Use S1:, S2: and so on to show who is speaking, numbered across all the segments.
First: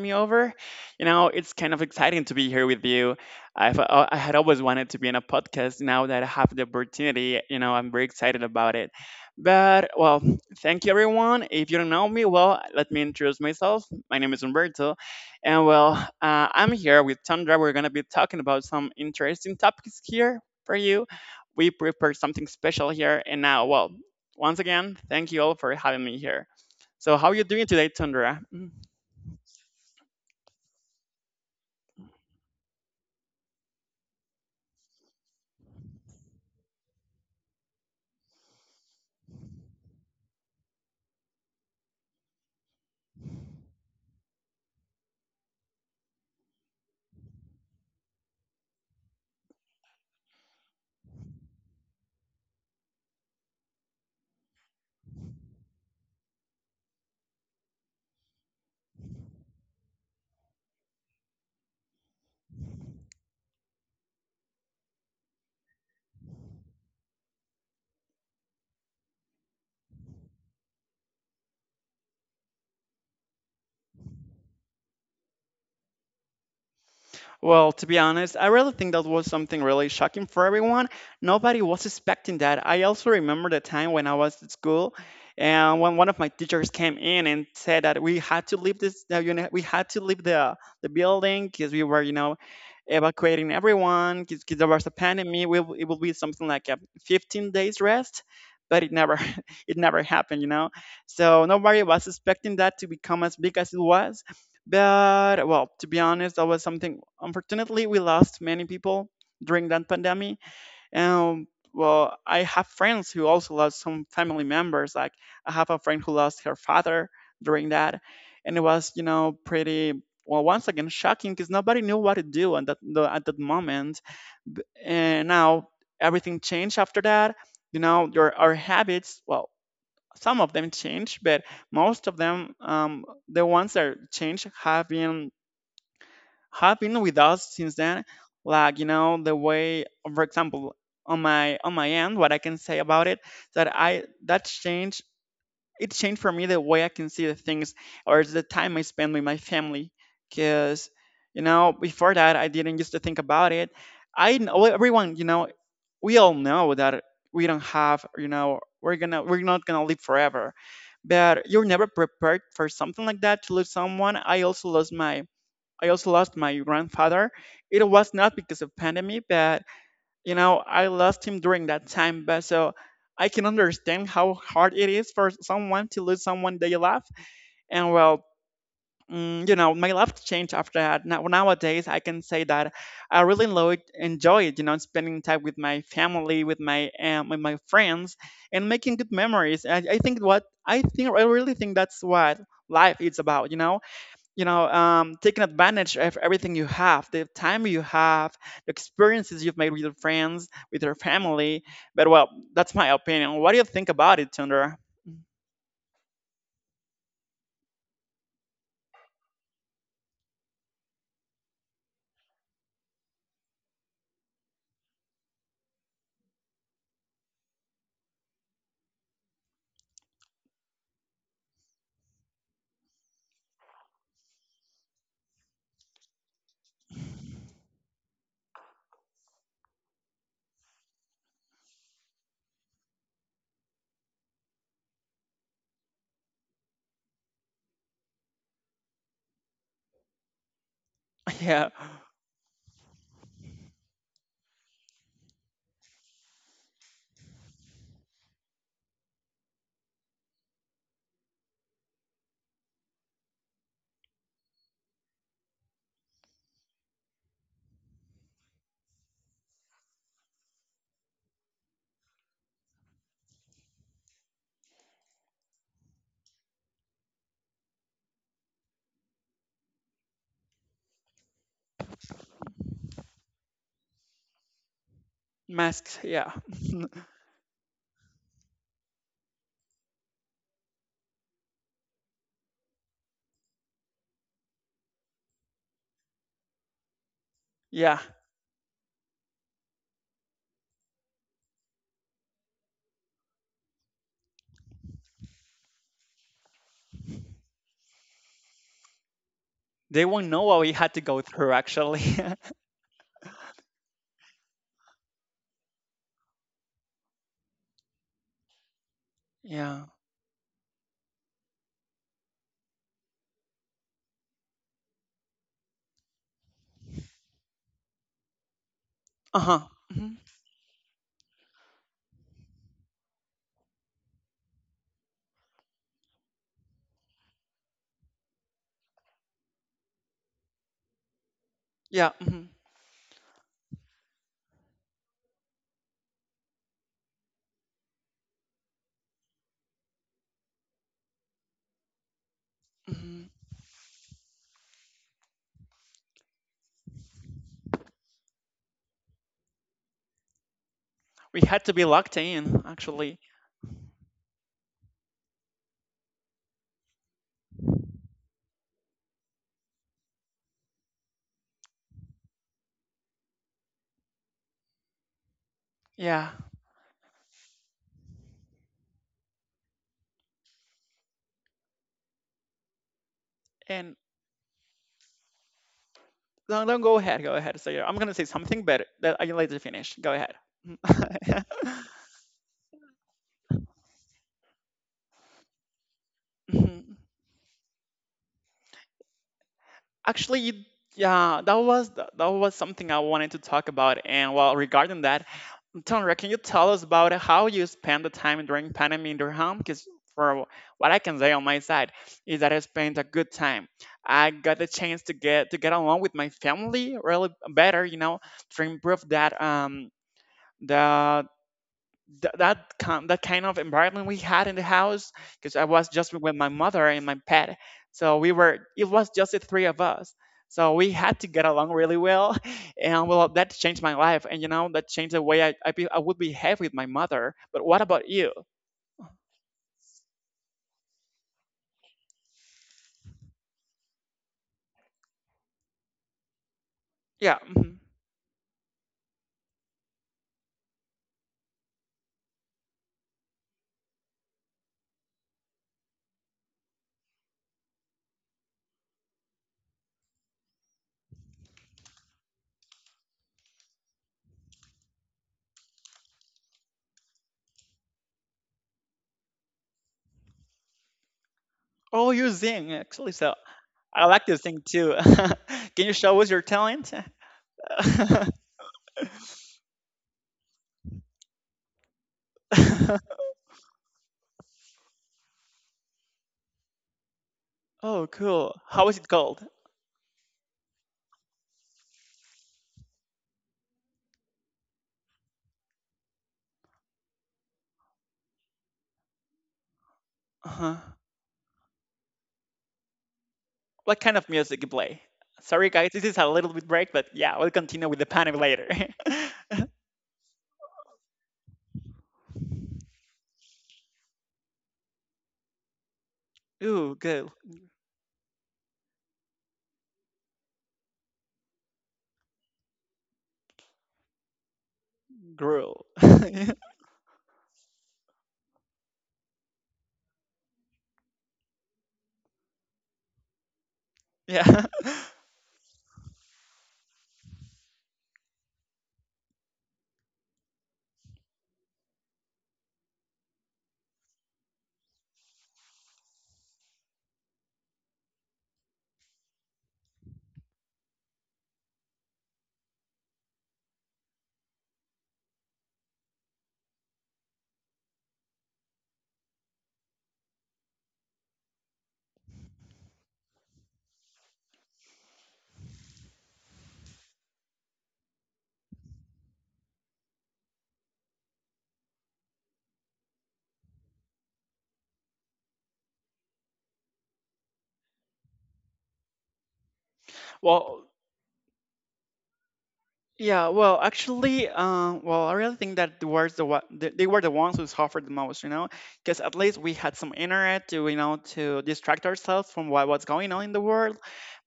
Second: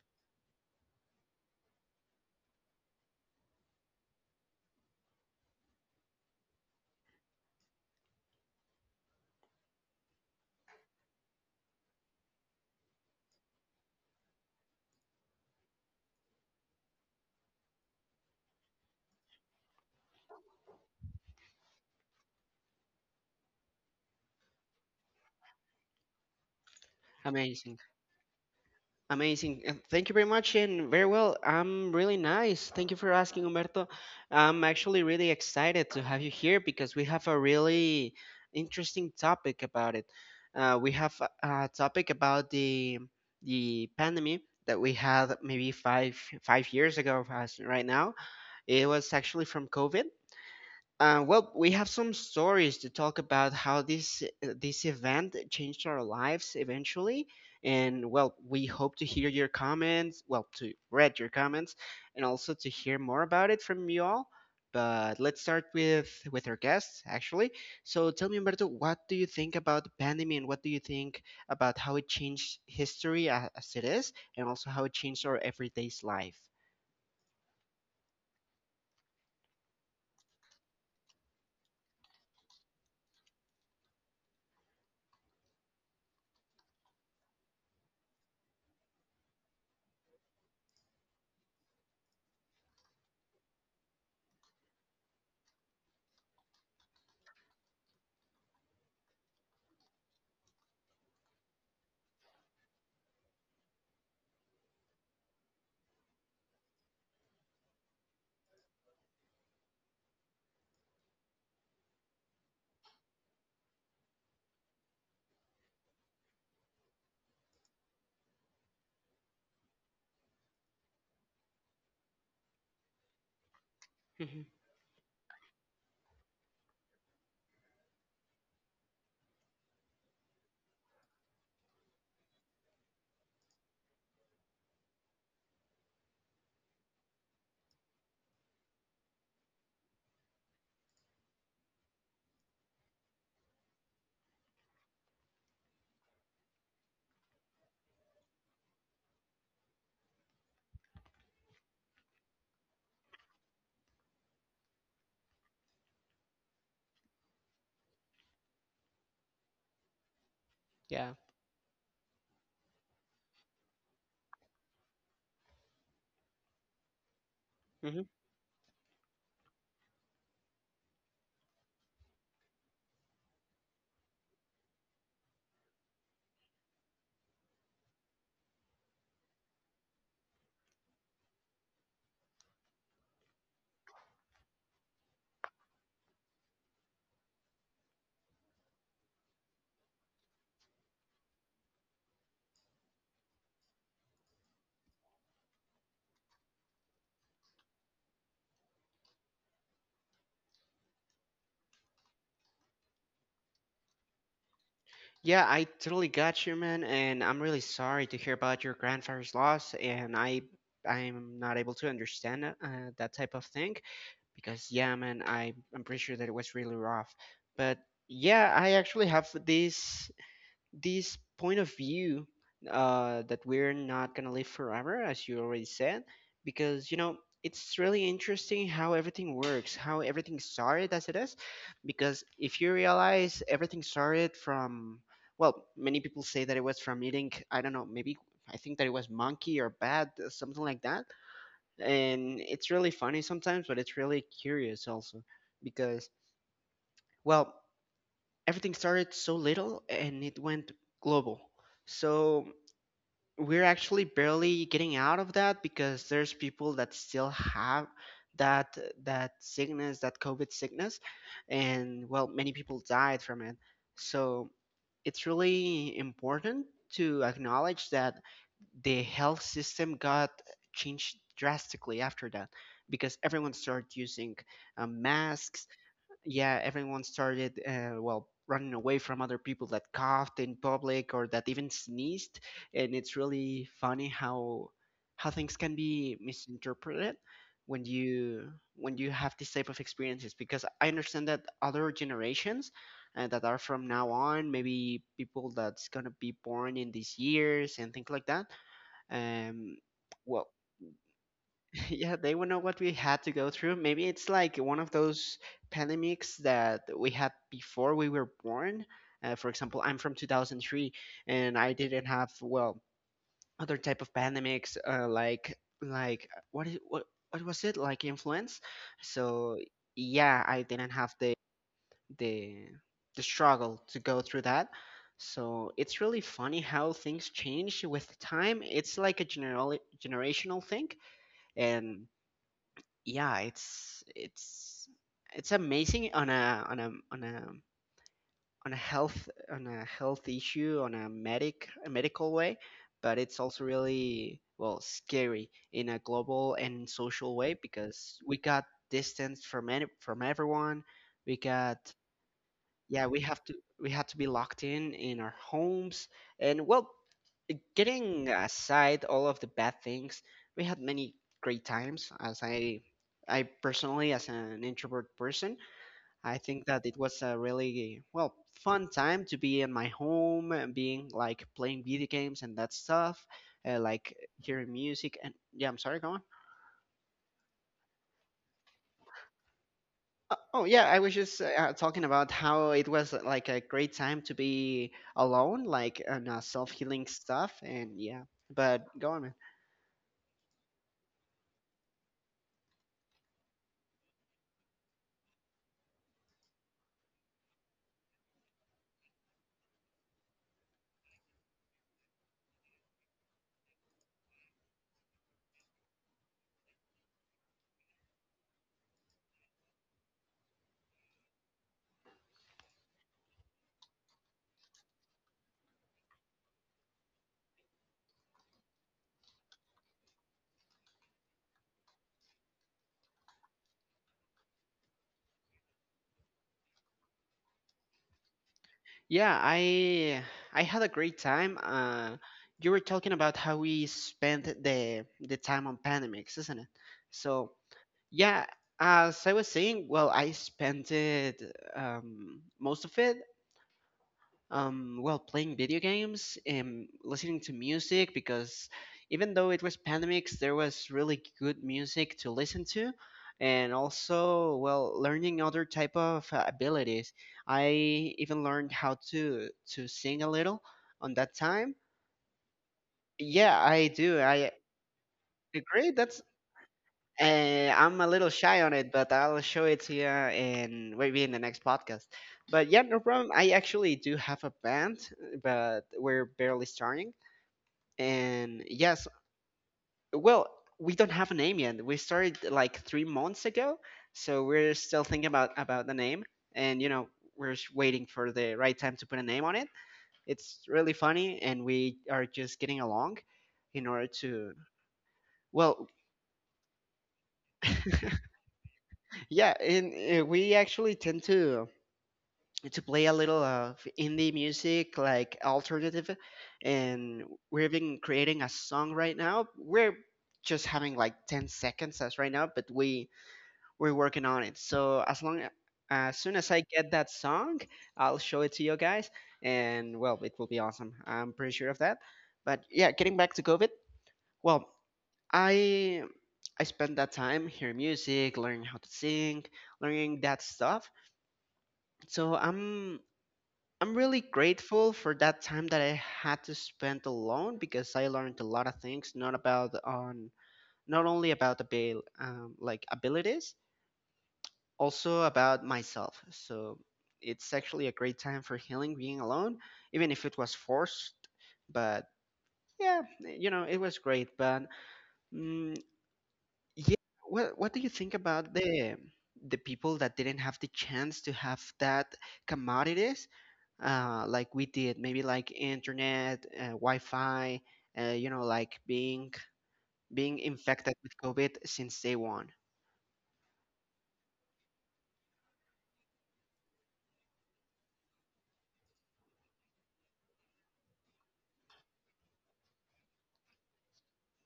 S1: me over. You know, it's kind of exciting to be here with you. I had always wanted to be in a podcast. Now that I have the opportunity, you know, I'm very excited about it. But, well, thank you, everyone. If you don't know me, well, let me introduce myself. My name is Umberto. And, well, I'm here with Tundra. We're going to be talking about some interesting topics here for you. We prepared something special here. And now, well, once again, thank you all for having me here. So, how are you doing
S2: Amazing.
S1: today, Tundra? Mm-hmm.
S2: Amazing. Thank you very much and very well. I'm really nice. Thank you for asking, Humberto. I'm actually really excited to have you here because we have a really interesting topic about it. We have a topic about the pandemic that we had maybe five years ago as right now. It was actually from COVID. Well, we have some stories to talk about how this event changed our lives eventually, and well, we hope to hear your comments. Well, to read your comments, and also to hear more about it from you all. But let's start with our guests actually. So tell me, Humberto, what do you think about the pandemic, and what do you think about how it changed history as it is, and also how it changed our everyday's life?
S1: Well, to be honest, I really think that was something really shocking for everyone. Nobody was expecting that. I also remember the time when I was at school, and when one of my teachers came in and said that we had to leave this the uni- we had to leave the building because we were, you know, evacuating everyone because there was a pandemic. We, it will be something like a 15 days rest, but it never it never happened, you know. So nobody was expecting that to become as big as it was. But well, to be honest, that was something. Unfortunately, we lost many people during that pandemic, and well, I have friends who also lost some family members. Like, I have a friend who lost her father during that, and it was, you know, pretty, well, once again shocking because nobody knew what to do at at that moment.
S2: Hmm.
S1: And now everything changed after that. You know, your our habits. Well, some of them changed, but most of them, the ones that changed, have been, have been with us since then. Like, you know, the way, for example, on my end, what I can say about it, that I that changed. It changed for me the way I can see the things, or it's the time I spend with my family. Because, you know, before that I didn't used to think about it. I know, everyone, you know, we all know that we don't have, you know, we're not gonna live forever,
S2: Yeah.
S1: but you're never prepared for something like that, to lose someone. I also lost my grandfather. It was not because of pandemic, but, you know, I lost him during that time. But so I can understand how hard it is for someone to lose someone they love. And well, you know, my life changed after that. Now, nowadays, I can say that I really enjoy, you know, spending time with my family, with my friends, and making good memories. I really think that's what life is about. You know, taking advantage of everything you have, the time you have, the experiences you've made with your friends, with your family. But well, that's my opinion. What do you think about it, Tundra?
S2: Yeah, I totally got you, man, and I'm really sorry to hear about your grandfather's loss, and I'm not able to understand that type of thing because yeah, man, I'm pretty sure that it was really rough. But yeah, I actually have this point of view that we're not going to live forever, as you already said, because, you know, it's really interesting how everything works, how everything started as it is. Because if you realize everything started from, well, many people say that it was from eating, I don't know, maybe I think that it was monkey or bat, something like that.
S1: Yeah.
S2: And it's really funny sometimes, but it's really curious also because, well, everything started so little and it went global. So we're actually barely getting out of that because there's people that still have that that sickness, that COVID sickness, and well, many people died from it. So it's really important to acknowledge that the health system got changed drastically after that because everyone started using masks.
S1: Masks, yeah.
S2: Yeah, everyone started, well, running away from other people that coughed in public or that even sneezed. And it's really funny how things can be misinterpreted when
S1: Yeah,
S2: you when you have this type of experiences. Because I understand that other generations that are from now on, maybe people that's gonna be born in these years and things like that, um,
S1: they won't know
S2: well,
S1: what we had to go through actually.
S2: yeah, they would know what we had to go through. Maybe it's like one of those pandemics that we had before we were born. For example,
S1: Yeah.
S2: I'm from 2003, and I didn't have well other type of pandemics like what is what was it like, influence? So
S1: Uh-huh. Mhm.
S2: yeah, I didn't have the the struggle to go through that. So it's really funny how things change with time. It's like a general generational thing, and
S1: Yeah. Hmm.
S2: yeah, it's amazing on a on a on a on a health issue, on a medical way, but
S1: Hmm.
S2: it's also really, well, scary in a global and social way because we got distance from everyone. We
S1: We had to
S2: got,
S1: be locked in
S2: yeah,
S1: actually.
S2: we had to be locked in our homes. And well, getting aside all of the bad things, we had many great times. As I personally, as an introvert person,
S1: Yeah.
S2: I think that it was a really, well, fun time to be in my home and being like playing video games and that stuff,
S1: And
S2: like hearing music, and yeah. I'm sorry, go on.
S1: no, no, go ahead, go ahead. Say I'm gonna say something. Better that I let you finish. Go ahead.
S2: Oh yeah, I was just talking about how it was like a great time to be alone, like on self
S1: Mhm.
S2: healing stuff, and yeah. But go on, man.
S1: Actually, yeah, that was that was something I wanted to talk about. And well, regarding that, Tonra, can you tell us about how you spend the time during pandemic in your home? Because for what I can say on my side is that I spent a good time. I got the chance to get along with my family really better, you know, to improve that the that kind of environment we had in the house, because I was just with my mother and my pet, so we were it was just the three of us. So we had to get along really well, and well, that changed my life, and you know, that changed the way I would behave with my mother. But what about you?
S2: Yeah, I had a great time. You were talking about how we spent the time on Panamex, isn't it?
S1: Yeah.
S2: So
S1: Mhm.
S2: yeah, as I was saying, well, I spent it most of it, well, playing video games and listening to music because even though it was pandemics, there was really good music to listen to, and also, well, learning other type of abilities. I even learned how to sing a little on that time.
S1: Oh, you sing actually. So
S2: Yeah, I
S1: I
S2: do.
S1: like to
S2: I
S1: sing too. Can you
S2: agree.
S1: show
S2: That's
S1: us your talent?
S2: I'm a little shy on it, but I'll show it to you in maybe in the next podcast. But yeah, no problem. I actually do have a band, but we're barely starting.
S1: Oh, cool.
S2: And
S1: How is it
S2: yes,
S1: called?
S2: well, we don't have a name yet. We started like 3 months ago, so we're still thinking about the name. And you know, we're just waiting for the right time to put a name on it.
S1: Uh
S2: It's
S1: huh.
S2: really funny, and we are just getting along in
S1: What
S2: order
S1: kind of
S2: to.
S1: music you play? Sorry, guys,
S2: Well,
S1: this is a little bit break, but yeah, we'll continue with the panel later.
S2: yeah, and we actually tend to play a little of indie music, like alternative,
S1: Ooh,
S2: and
S1: good.
S2: we're even creating a song right now. We're just having like 10 seconds as right now, but we're working on it. So
S1: Gruel.
S2: as soon as I get that song, I'll show it to you guys, and well, it will be awesome. I'm pretty sure of that. But yeah, getting back to COVID,
S1: Yeah.
S2: well, I I spent that time hearing music, learning how to sing, learning that stuff. So I'm really grateful for that time that I had to spend alone because I learned a lot of things, not only about abil like abilities, also about myself. So it's actually a great time for healing being alone, even if it was forced. But yeah, you know, it was great. But mm, yeah, what do you think about the people that didn't have the chance to have that commodity like we did, maybe like internet, Wi-Fi, like being
S1: Well,
S2: infected with COVID since day one.
S1: yeah, well, actually, well, I really think that the words the what they were, the ones who suffered the most, you know, because at least we had some internet to, you know, to distract ourselves from what's going on in the world.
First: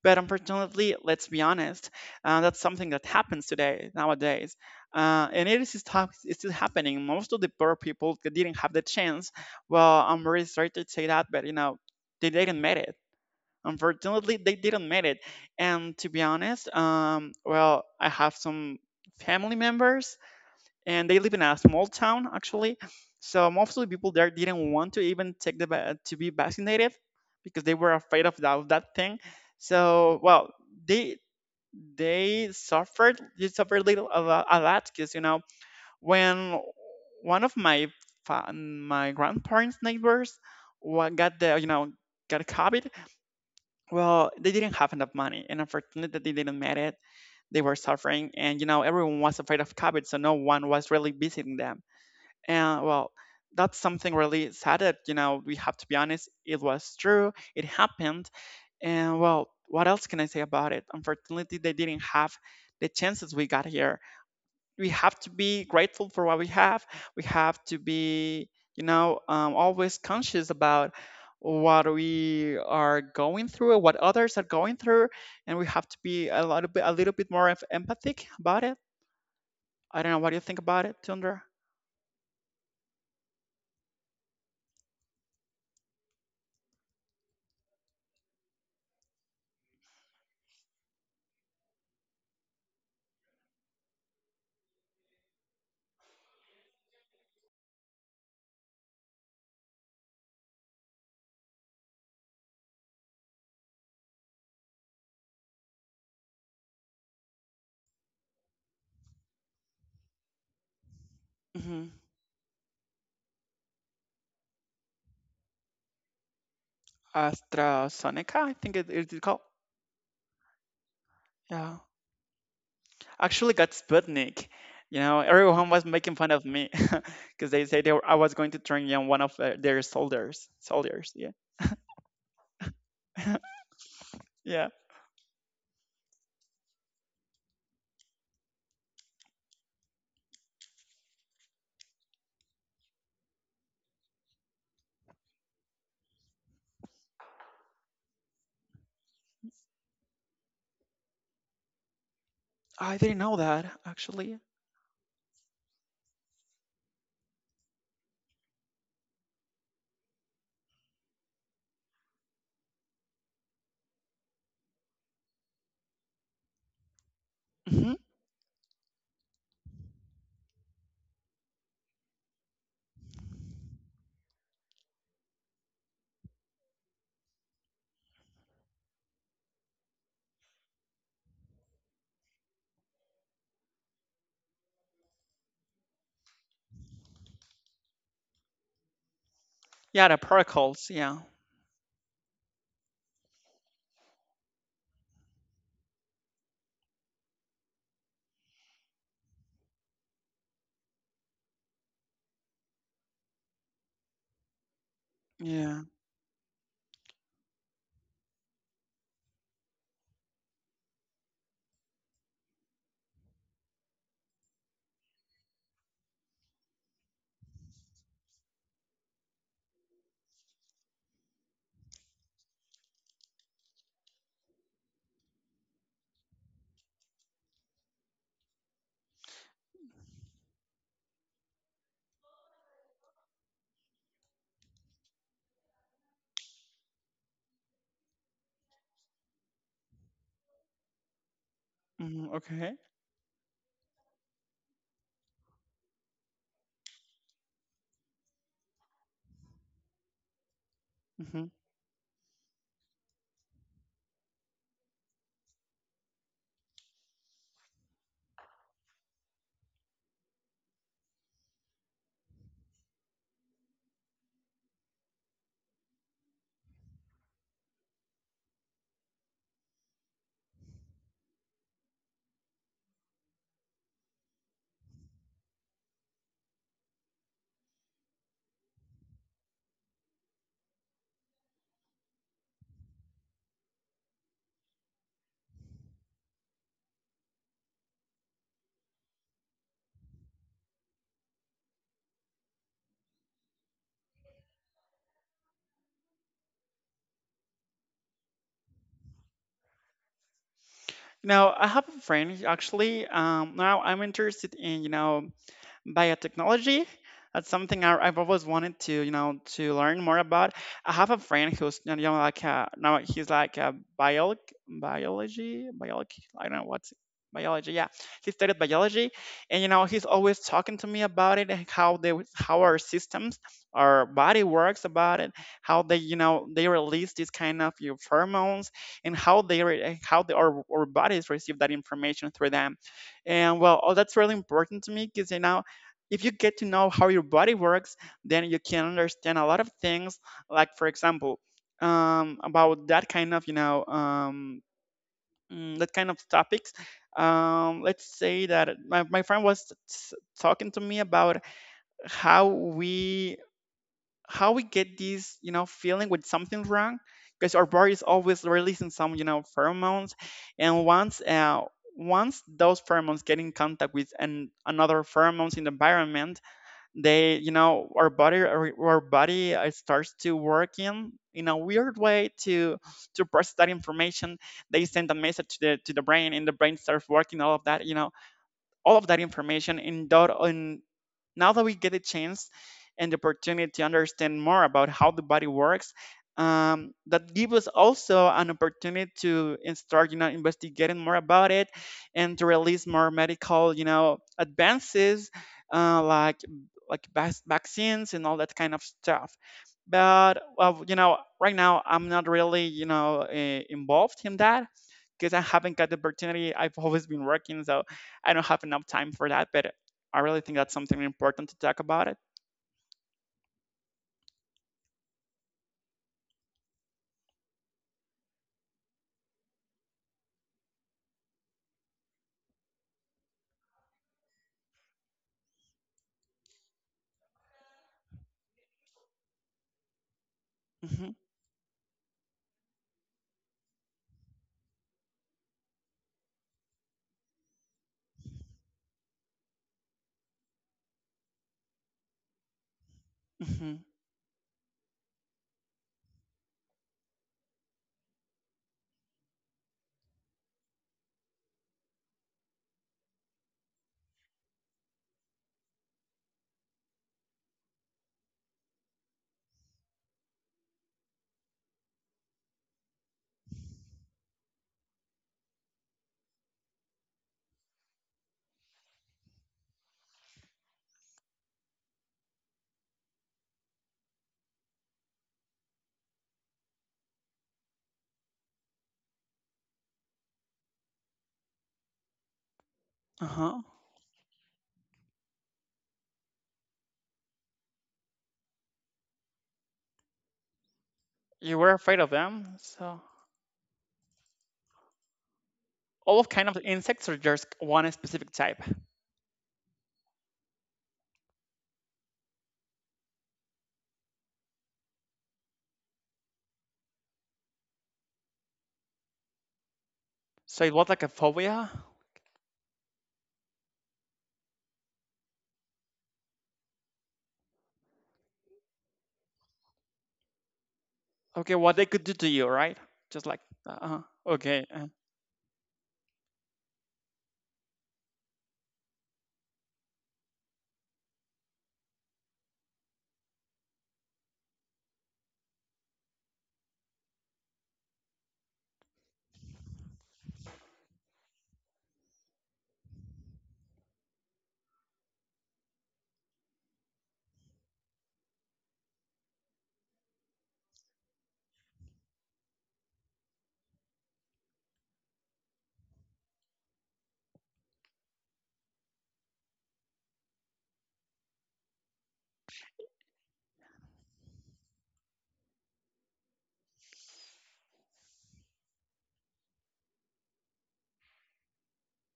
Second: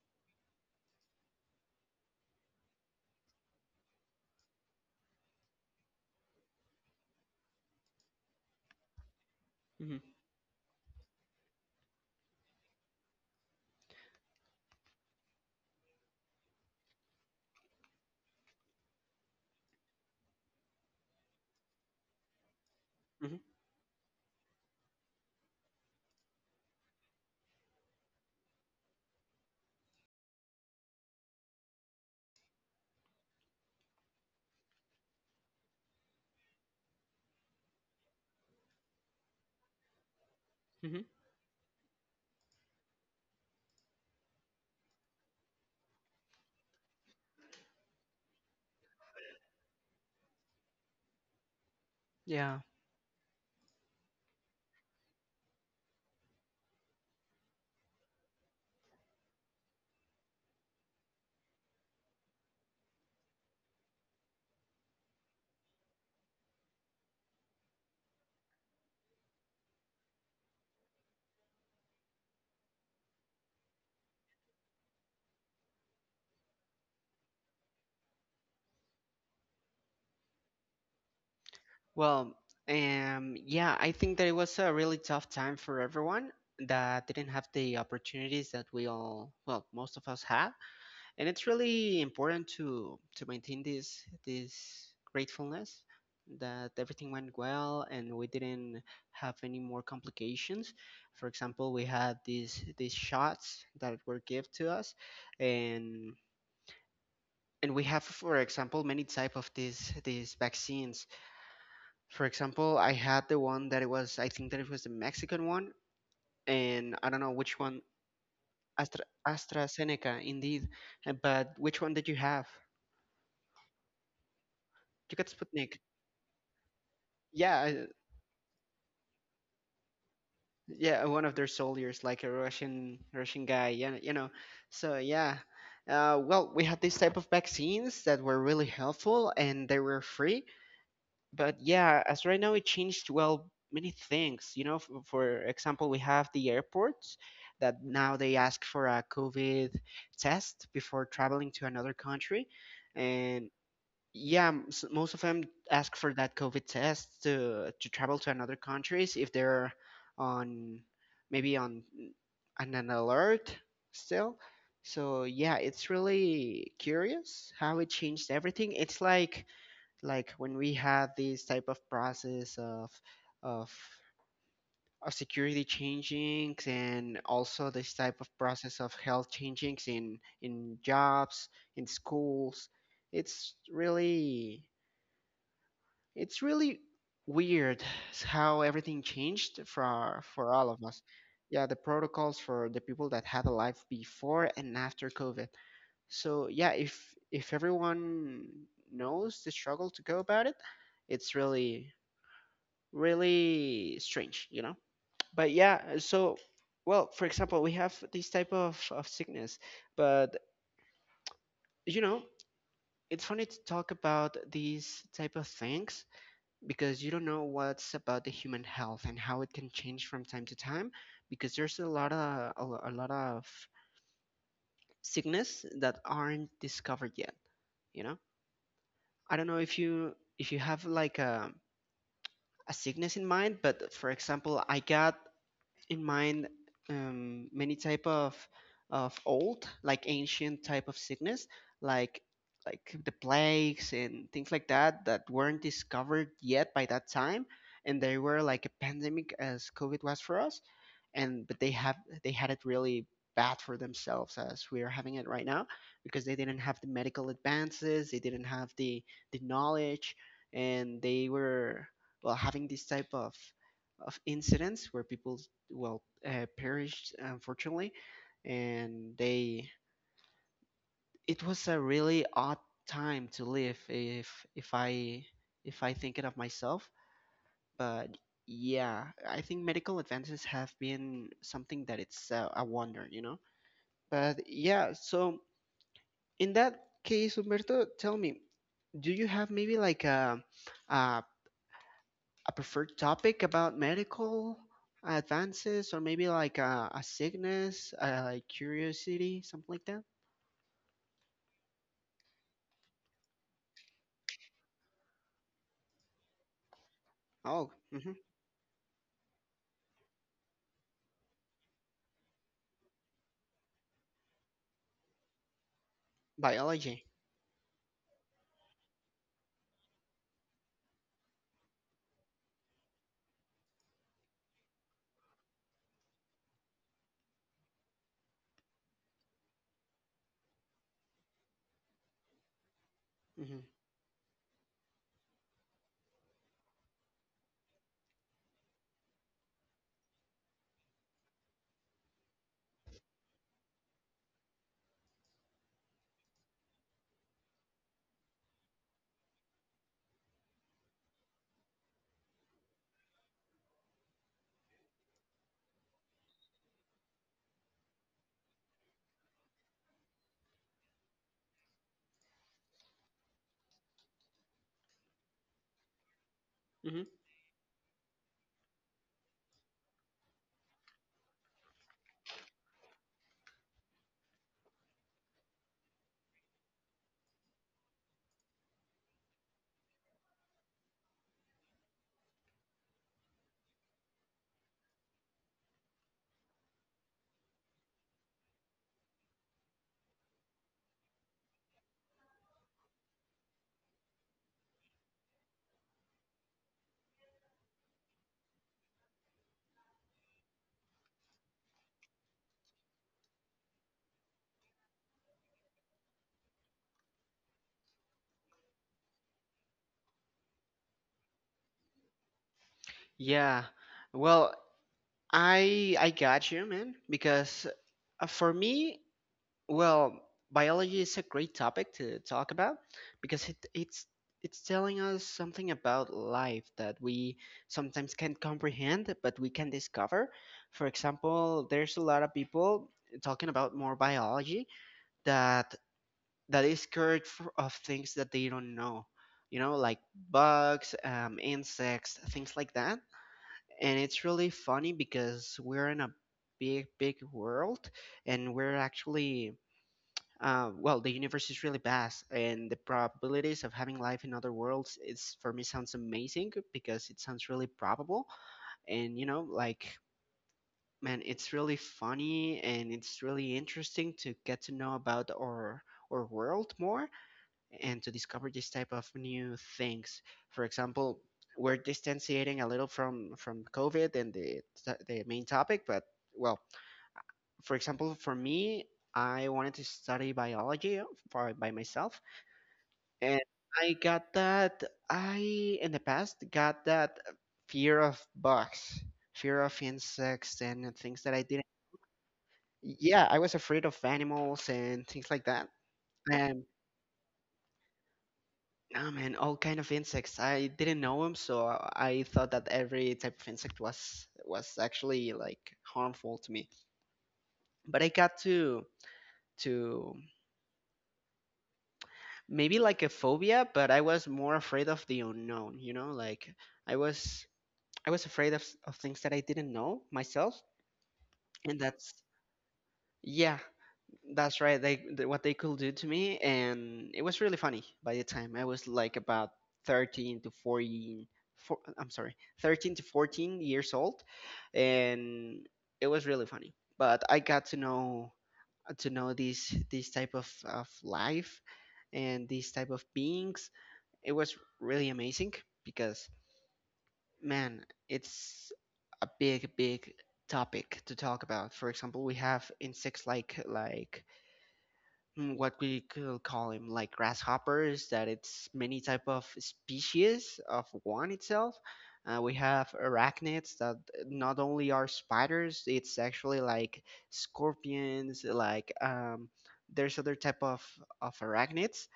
S1: But unfortunately, let's be honest, that's something that happens today nowadays, and it's still happening. Most of the poor people that didn't have the chance.
S2: Hmm.
S1: Well, I'm really sorry to say that, but you know, they didn't make it. Unfortunately, they didn't make it. And to be honest, well, I have some family members, and they live in a small town actually.
S2: Hmm.
S1: So most of the people there didn't want to even to be vaccinated, because they were afraid of that thing. So well, they, they suffered little a lot, a lot, because you know, when one of my my grandparents' neighbors
S2: Hmm.
S1: wa- got the you know got COVID, well, they didn't have enough money, and unfortunately, that they didn't make it. They were suffering, and you know, everyone was afraid of COVID, so no one was really visiting them.
S2: Yeah.
S1: And well, that's something really sad that, you know, we have to be honest. It was true. It happened, and well, what else can I say about it? Unfortunately, they didn't have the chances we got here. We have to be grateful for what we have. We have to be, you know, always conscious about what we are going through, what others are going through, and we have to be a little bit more of empathic about it. I don't know. What do you think about it, Tundra?
S2: Well, yeah, I think that it was a really tough time for everyone that didn't have the opportunities that we all, well, most of us had. And it's really important to maintain this gratefulness that everything went well and we didn't have any more complications. For example, we had these shots that were given to us, and and we have, for example, many type of these vaccines.
S1: Hmm.
S2: For example, I had the one that it was, I think that it was the Mexican one, and I don't know which one.
S1: AstraZeneca, I think it is called.
S2: Astrazeneca indeed. But
S1: Yeah,
S2: which one did you have?
S1: actually got Sputnik. You
S2: You
S1: know,
S2: got
S1: everyone
S2: Sputnik?
S1: was making fun of me because
S2: Yeah.
S1: they said they were, I was going to turn on one of their soldiers.
S2: Yeah,
S1: Soldiers,
S2: one
S1: yeah.
S2: of their soldiers, like a Russian guy, yeah,
S1: Yeah.
S2: so yeah. Well, we had these type of vaccines that were really helpful and they were free. But yeah, as right now it changed, well, many things, for example, we have the airports that now they ask for a COVID test before traveling to another country,
S1: I didn't know
S2: and.
S1: that actually.
S2: Yeah, most of them ask for that COVID test to travel to another countries if they're on maybe on an alert still. So yeah, it's really curious how it
S1: Hmm.
S2: changed everything. It's like when we had this type of process of of security changings, and also this type of process of health changings in jobs, in schools. It's really it's really weird, how everything changed
S1: Yeah, the
S2: for all of
S1: protocols.
S2: us.
S1: Yeah.
S2: Yeah, the protocols for the people that had a life before and after COVID. So yeah, if everyone knows the struggle to go about it, it's really really strange, you know. But
S1: Yeah.
S2: yeah, so well, for example, we have this type of sickness, but you know, it's funny to talk about these type of things because you don't know what's about the human health and how it can change from time to time because there's a lot of sickness that aren't discovered yet. You know i don't know if you have like a sickness in mind, but for example I got in mind, many type of old, like ancient, type of sickness, like
S1: Hmm. Okay.
S2: like the plagues and things like that that weren't discovered yet by that time, and they were like a pandemic as COVID was for us. and
S1: Hmm.
S2: but they have they had it really bad for themselves as we are having it right now because they didn't have the medical advances, they didn't have the knowledge, and they were, well, having this type of incidents where people, well, perished, unfortunately, and they it was a really odd time to live if I think it of myself. But yeah, I think medical advances have been something that it's a wonder, you know. But yeah, so in that case, Humberto, tell me, do you have maybe like a a preferred topic about medical advances, or maybe like a sickness, like curiosity, something like that?
S1: Now I have a friend actually. Now I'm interested in, you know, biotechnology. That's
S2: Oh,
S1: something
S2: hmm.
S1: I've always wanted to, you know, to learn more about. I have a friend who's, you know, like a, now he's like a biology. I don't know what's
S2: Biology.
S1: biology. Yeah, he studied biology, and you know, he's always talking to me about it, and how they, how our systems, our body works about it, how they, you know, they release this kind of, you know, pheromones, and how they, how our bodies receive that information through them.
S2: Hmm.
S1: And well, oh, that's really important to me, because you know, if you get to know how your body works, then you can understand a lot of things. Like for example, about that kind of, you know, that kind of topics. Let's say that my friend was talking to me about how we, how we get this, you know, feeling when something's wrong, because our body is always releasing some, you know, pheromones, and once once those pheromones get in contact with another pheromones in the environment,
S2: Hmm.
S1: they, you know, our body starts to work in a weird way to process that information. They send a message to the brain, and the brain starts working all of that, you know, all of that information in dot in now that we get a chance and the opportunity to understand more about how the body works, that give us also an opportunity to start, you know, investigating more about it, and to release more medical, you know, advances, like vaccines and all that kind of stuff. But well, you know, right now I'm not really, you know, involved in that, because I haven't got the opportunity. I've always been working, so I don't have enough time for that. But I really think that's something important to talk about it.
S2: Yeah. Well, I got you, man, because for me, well, biology is a great topic to talk about because it's it's telling us something about life that we sometimes can't comprehend, but we can discover. For
S1: Hmm.
S2: example, there's a lot of people talking about more biology that that is scared f of things that they don't know, you know, like bugs, insects, things like that.
S1: Hmm.
S2: And it's really funny because we're in a big, big world, and we're actually well, the universe is really vast, and the probabilities of having life in other worlds is for me sounds amazing because it sounds really probable. And you know, like, man, it's really funny and it's really interesting to get to know about our world more and to discover this type of new things. For example, we're distanciating a little from COVID and the main topic, but well, for example, for me, I wanted to study biology for, by myself, and
S1: Uh-huh.
S2: I got that. I, in the past, got that fear of bugs, fear of insects, and things that I
S1: You
S2: didn't.
S1: were afraid of them, so
S2: Yeah, I was afraid of animals and things like that.
S1: all of kind of
S2: And
S1: insects or just one specific type?
S2: oh, man, all kind of insects. I didn't know them, so I thought that every type of insect was actually like harmful to me. But I got to
S1: So it was like a phobia.
S2: maybe like a phobia, but I was more afraid of the unknown. You know, like, I was I was afraid of, s- of things that I didn't know myself,
S1: Okay, what
S2: and
S1: they could do
S2: that's
S1: to you, right? Just like
S2: yeah,
S1: uh, uh,
S2: that's
S1: okay.
S2: right. They th- what they could do to me, and it was really funny. By the time I was like about 13 to 14, four, I'm sorry, 13 to 14 years old, and it was really funny. But I got to know these type of life and these type of beings. It was really amazing because, man, it's a big, big topic to talk about. For example, we have insects like mm, what we could call them like grasshoppers, that it's many type of species of one itself. We have arachnids that not only are spiders, it's actually like scorpions, like, there's other type of arachnids.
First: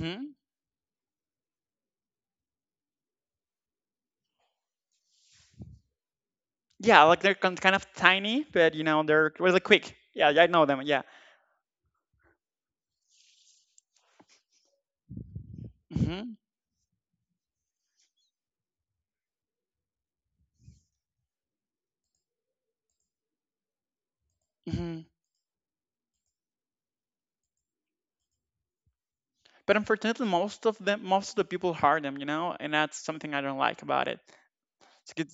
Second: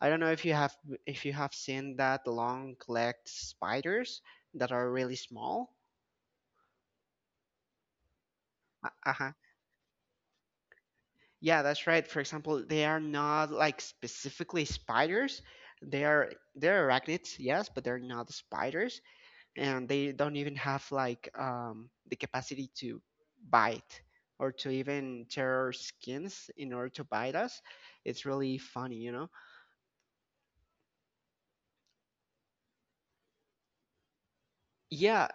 S2: I don't know if you have seen that long-legged spiders that are really small.
S1: Yeah, like they're kind of tiny, but you know they're
S2: Uh-huh.
S1: really quick. Yeah, yeah, I know them. Yeah.
S2: Yeah, that's right. For example, they are not like specifically spiders. They are
S1: hmm
S2: they're arachnids, yes, but they're not spiders, and they don't even have like the capacity to bite or to
S1: hmm
S2: even tear our skins in order to bite us. It's really funny, you know.
S1: But unfortunately, most of the people hurt them, you know, and that's something I don't like about it. It's
S2: Yeah,
S1: good.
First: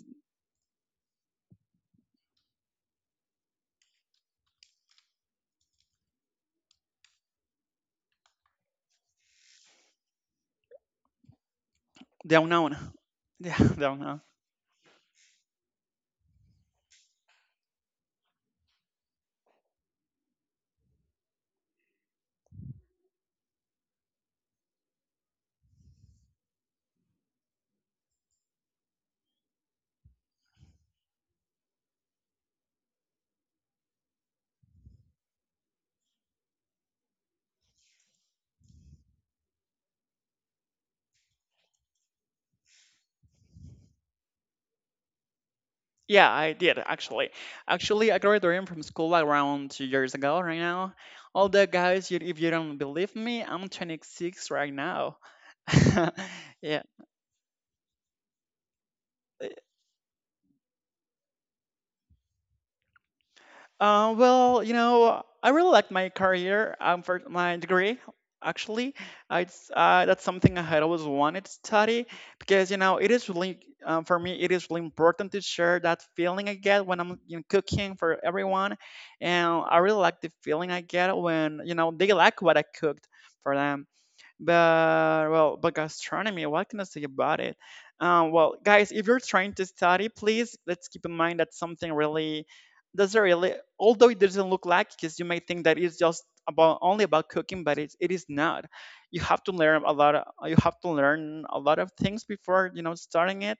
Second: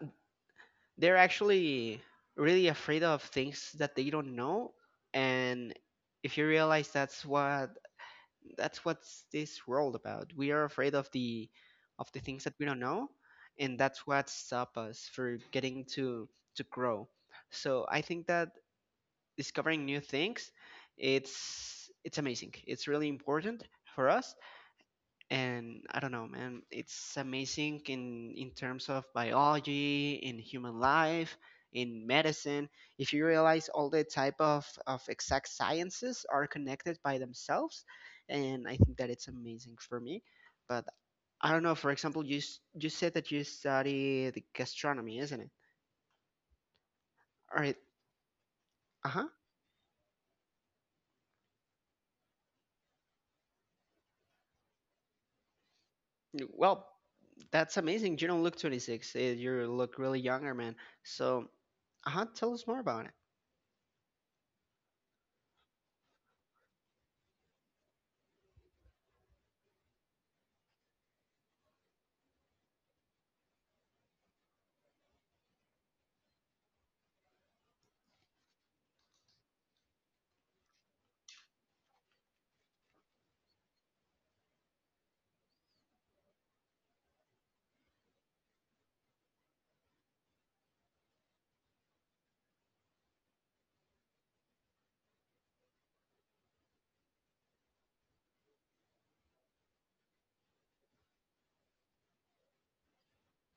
S2: they're actually really afraid of things that they don't know, and if you realize that's what's this world about. We are afraid of the things
S1: Not
S2: that we
S1: know.
S2: don't know,
S1: Yeah,
S2: and
S1: they don't
S2: that's
S1: know.
S2: what stop us for getting to grow. So I think that discovering new things, it's amazing. It's really important for us, and I don't know, man, it's amazing in terms of biology, in human life, in medicine. If you realize all the type of exact sciences are connected by themselves, and I think that it's amazing for me. But I don't know. For example, you s- you said that you study the gastronomy, isn't it?
S1: Yeah, I did actually.
S2: All right.
S1: Actually, I graduated from
S2: Uh
S1: school
S2: huh.
S1: around 2 years ago. Right now, all the guys, you, if you don't believe me, I'm 26 right now. Yeah.
S2: Well, that's amazing. You don't look 26. You look really younger, man. So, uh huh. Tell us more about it.
S1: Well, you know, I really like my career for my degree. Actually, that's something I had always wanted to study because you know it is really for me it is really important to share that feeling I get when I'm, you know, cooking for everyone, and I really like the feeling I get when you know they like what I cooked for them. But well, but gastronomy, what can I say about it? Well, guys, if you're trying to study, please let's keep in mind that something really doesn't really, although it doesn't look like, because you may think that it's just about only about cooking, but it is not. You have to learn a lot. Of, you have to learn a lot of things before, you know, starting it.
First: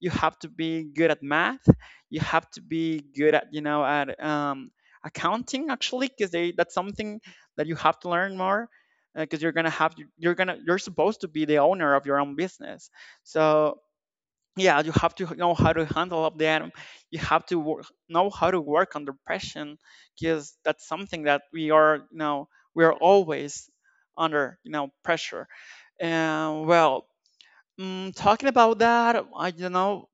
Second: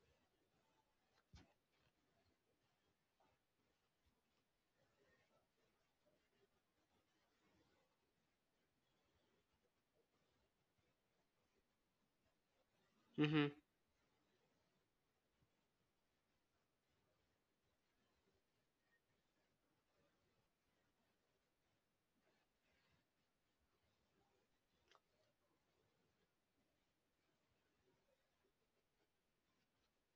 S1: You have to be good at math. You have to be good at, you know, at accounting actually, because that's something that you have to learn more because you're gonna have you're gonna you're supposed to be the owner of your own business,
S2: Mm-hmm.
S1: so yeah, you have to know how to handle up the item. You have to know how to work under pressure because that's something that we are, you know, we are always under, you know, pressure. And well, talking about that, I don't know,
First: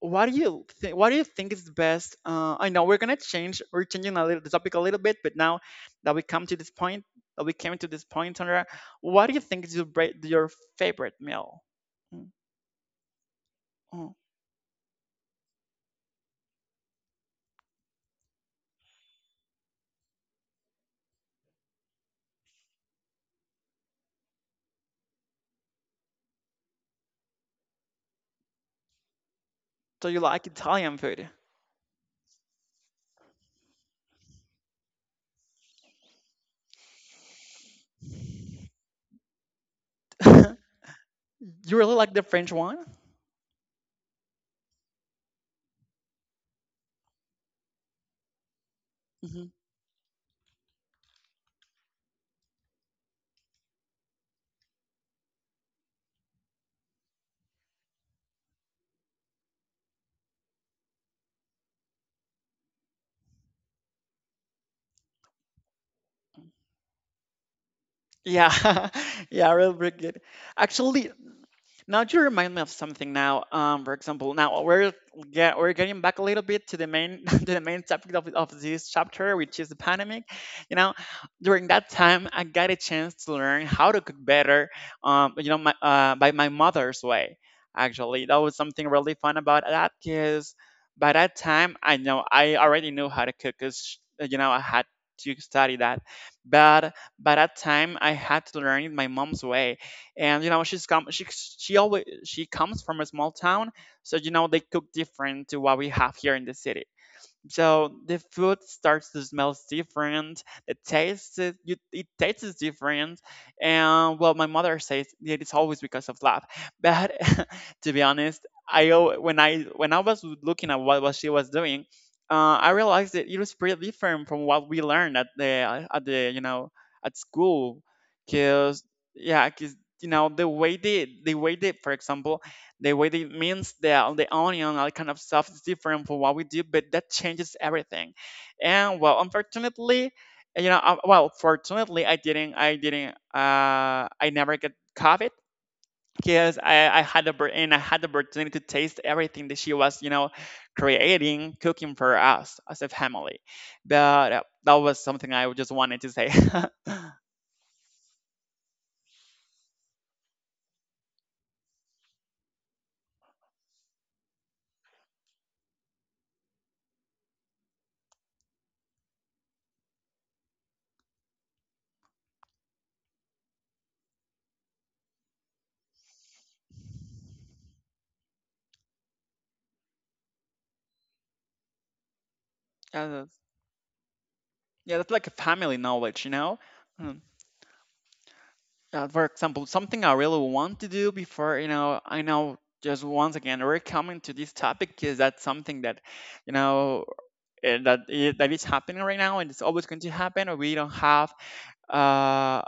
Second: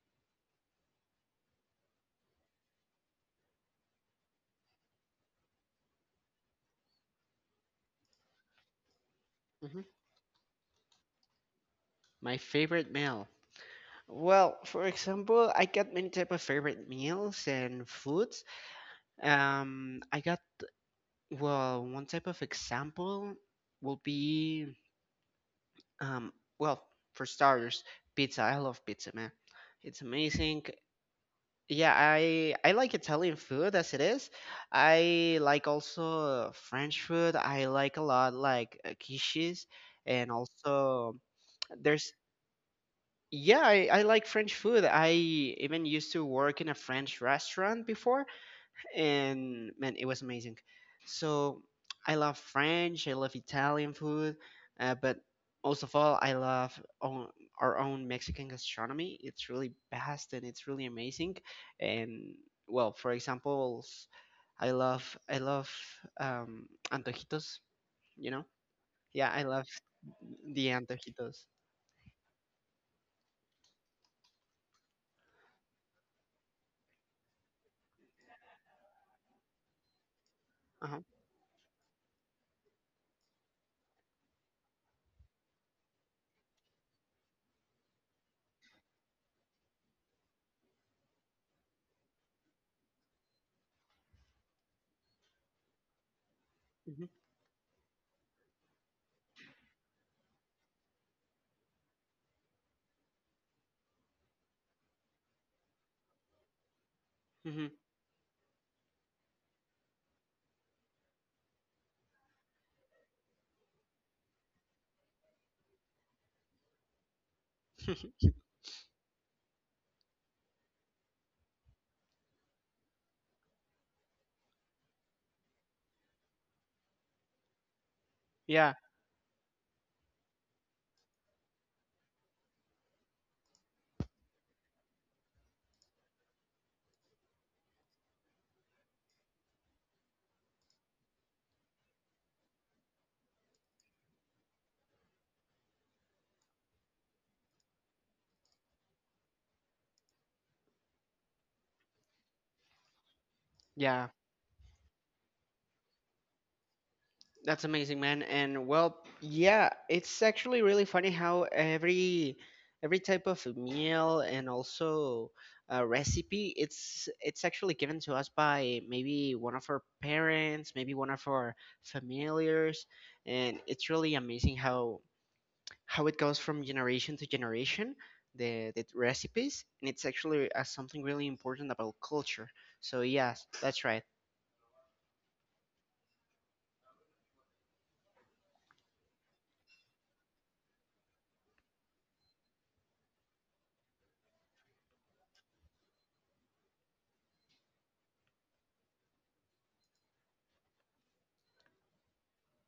S1: what do you think is the best? I know we're gonna change we're changing a little the topic a little bit, but now that we come to this point that we came to this point, Sandra, what do you think is your your favorite meal? Mm,
S2: My favorite meal.
S1: oh,
S2: Well, for example, I got many type of favorite meals and foods. I got, well, one type of example will be um well, for starters, pizza. I love pizza, man. It's
S1: so you like
S2: amazing.
S1: Italian food?
S2: Yeah, I like Italian food as it is. I like also French food. I like a lot like quiches and
S1: You
S2: also
S1: really
S2: there's
S1: like the French one?
S2: yeah, I like French food. I even used to work in a French restaurant before,
S1: Hmm.
S2: and man, it was amazing. So I love French, I love Italian food, but most of all, I love own, our own Mexican gastronomy. It's really vast and it's really amazing. And well, for example, s- I love I love, um, antojitos. You know,
S1: Yeah.
S2: yeah, I
S1: Yeah,
S2: love
S1: really, really good
S2: the
S1: actually.
S2: antojitos.
S1: Now you remind me of something. Now, for example, now we're we're getting back a little bit to the main to the main topic of this chapter, which is the pandemic. You
S2: Uh
S1: know,
S2: huh.
S1: during that time, I got a chance to learn how to cook better. You know, by my mother's way. Actually, that was something really fun about that because by that time, I know I already knew how to cook. Cause you know, I had to study that, but
S2: Hmm.
S1: by that time, I had to learn it my mom's way. And you know she always she comes from a small town, so you know they cook different to what we have here in the city,
S2: Hmm.
S1: so the food starts to smell different. The taste is, you, it tastes different, and well, my mother says it is always because of love. But to be honest, when I was looking at what was she was doing, I realized that it was pretty different from what we learned at the, you know, at school,
S2: Yeah.
S1: because yeah, because you know the way they, for example, the way they mince the onion, all kind of stuff is different from what we do, but that changes everything. And well, unfortunately, you know, fortunately, I never get COVID because I had the oppor- and I had the opportunity to taste everything that she was, you know, creating, cooking for us as a family.
S2: Yeah.
S1: But that was something I just wanted to say.
S2: That's amazing, man. And well, yeah, it's actually really funny how every type of meal and also a recipe it's actually given to us by maybe one of our parents, maybe one of our familiars, and it's really amazing how it goes from generation to generation, the recipes, and it's actually something really important about culture. So
S1: Uh,
S2: yes, that's right.
S1: yeah, that's like a family knowledge, you know. For example, something I really want to do before, you know, I know, just once again, we're coming to this topic is that something that, you know, that is happening right now and it's always going to happen. Or uh,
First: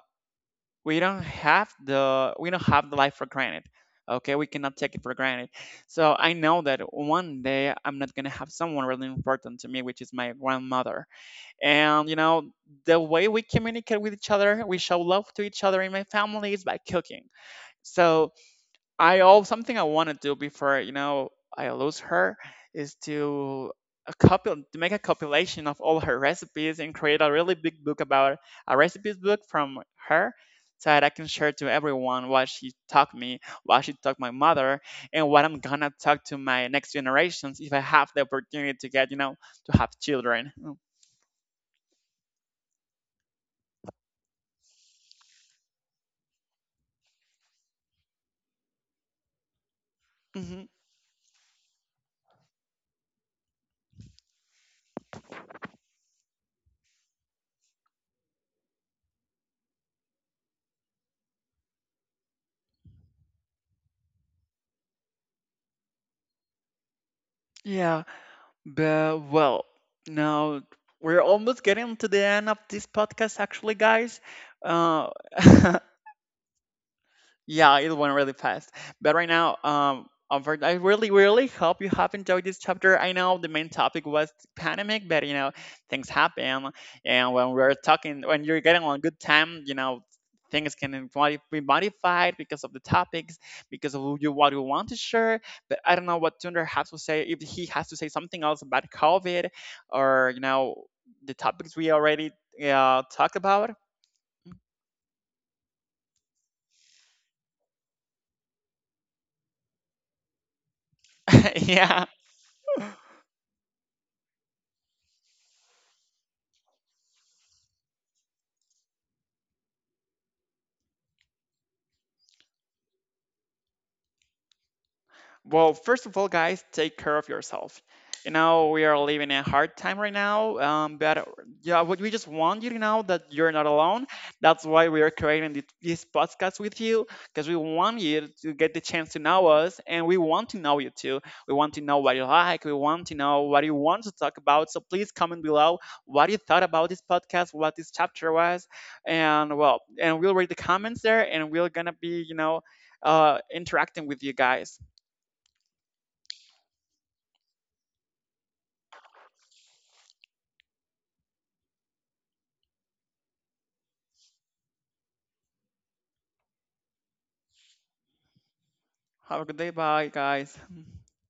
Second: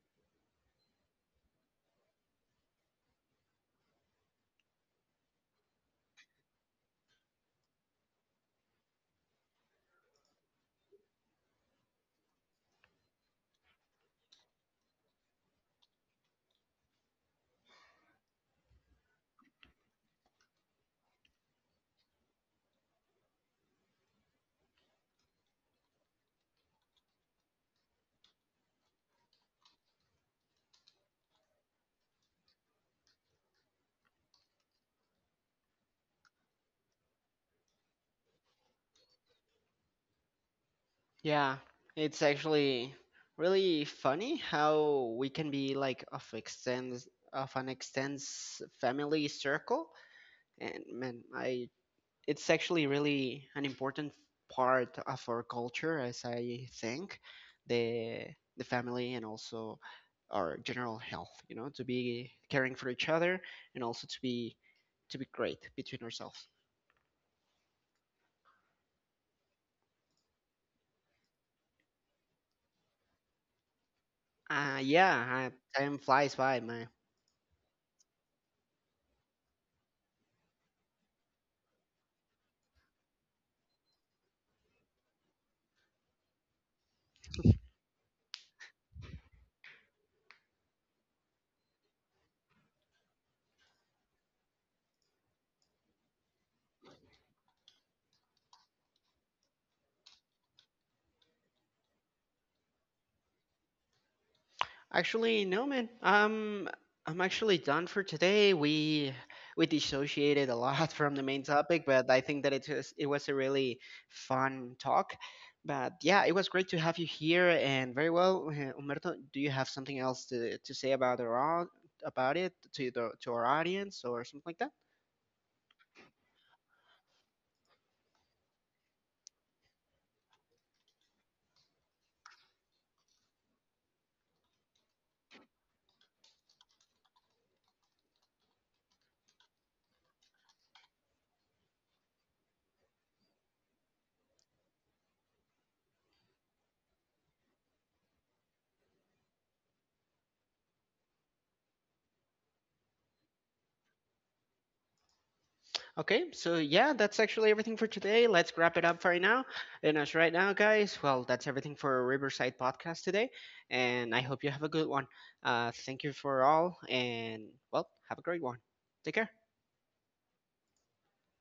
S1: we don't have the life for granted. Okay, we cannot take it for granted. So I know that one day I'm not gonna have someone really important to me, which is my grandmother. And you know, the way we communicate with each other, we show love to each other in my family is by cooking, so I all something I want to do before you know I lose her is to a couple to make a compilation of all her recipes and create a really big book about a recipes book from her, so that I can share to everyone what she taught me, what she taught my mother, and what I'm gonna talk to my next generations if I have the opportunity to get, you know, to have children.
S2: Yeah, it's actually really funny how we can be like of extends of an extends family circle,
S1: Mm-hmm.
S2: and man, I it's actually really an important part of our culture, as I think, the the family and also our general health. You know, to be caring for each other and also to be great between ourselves.
S1: Yeah. But, well, now we're almost getting to the end of this podcast, actually, guys.
S2: Uh,
S1: Uh,
S2: yeah, uh, time flies by, man.
S1: Yeah, it went really fast. But right now, Albert, I really, really hope you have enjoyed this chapter. I know the main topic was pandemic, but you know, things happen, and when we're talking, when you're getting on good time, you know, things can be modified because of the topics, because of who you what you want to share. But I don't know what Tunder has to say if he has to say something else about COVID, or you know, the topics we already talked about.
S2: Actually, no, man. I'm actually done for today. We dissociated a lot from the main topic,
S1: Yeah.
S2: but I think that it was a really fun talk. But yeah, it was great to have you here, and very well, Umberto. Do you have something else to say about our au- about it to the to our audience or something like that?
S1: Well, first of all, guys, take care of yourself. You know, we are living a hard time right now, but yeah, what we just want you to know that you're not alone. That's why we are creating this podcast with you, because we want you to get the chance to know us, and we want to know you too. We want to know what you like. We want to know what you want to talk about. So please comment below what you thought about this podcast, what this chapter was, and well, and we'll read the comments there, and we're gonna be, you know, interacting with you guys.
S2: Okay, so yeah, that's actually everything for today. Let's wrap it up for right now. And as right now, guys, well, that's everything for Riverside Podcast today. And I hope you have a good one. Thank you for all, and well, have a great one. Take care.
S1: Have a good day. Bye, guys.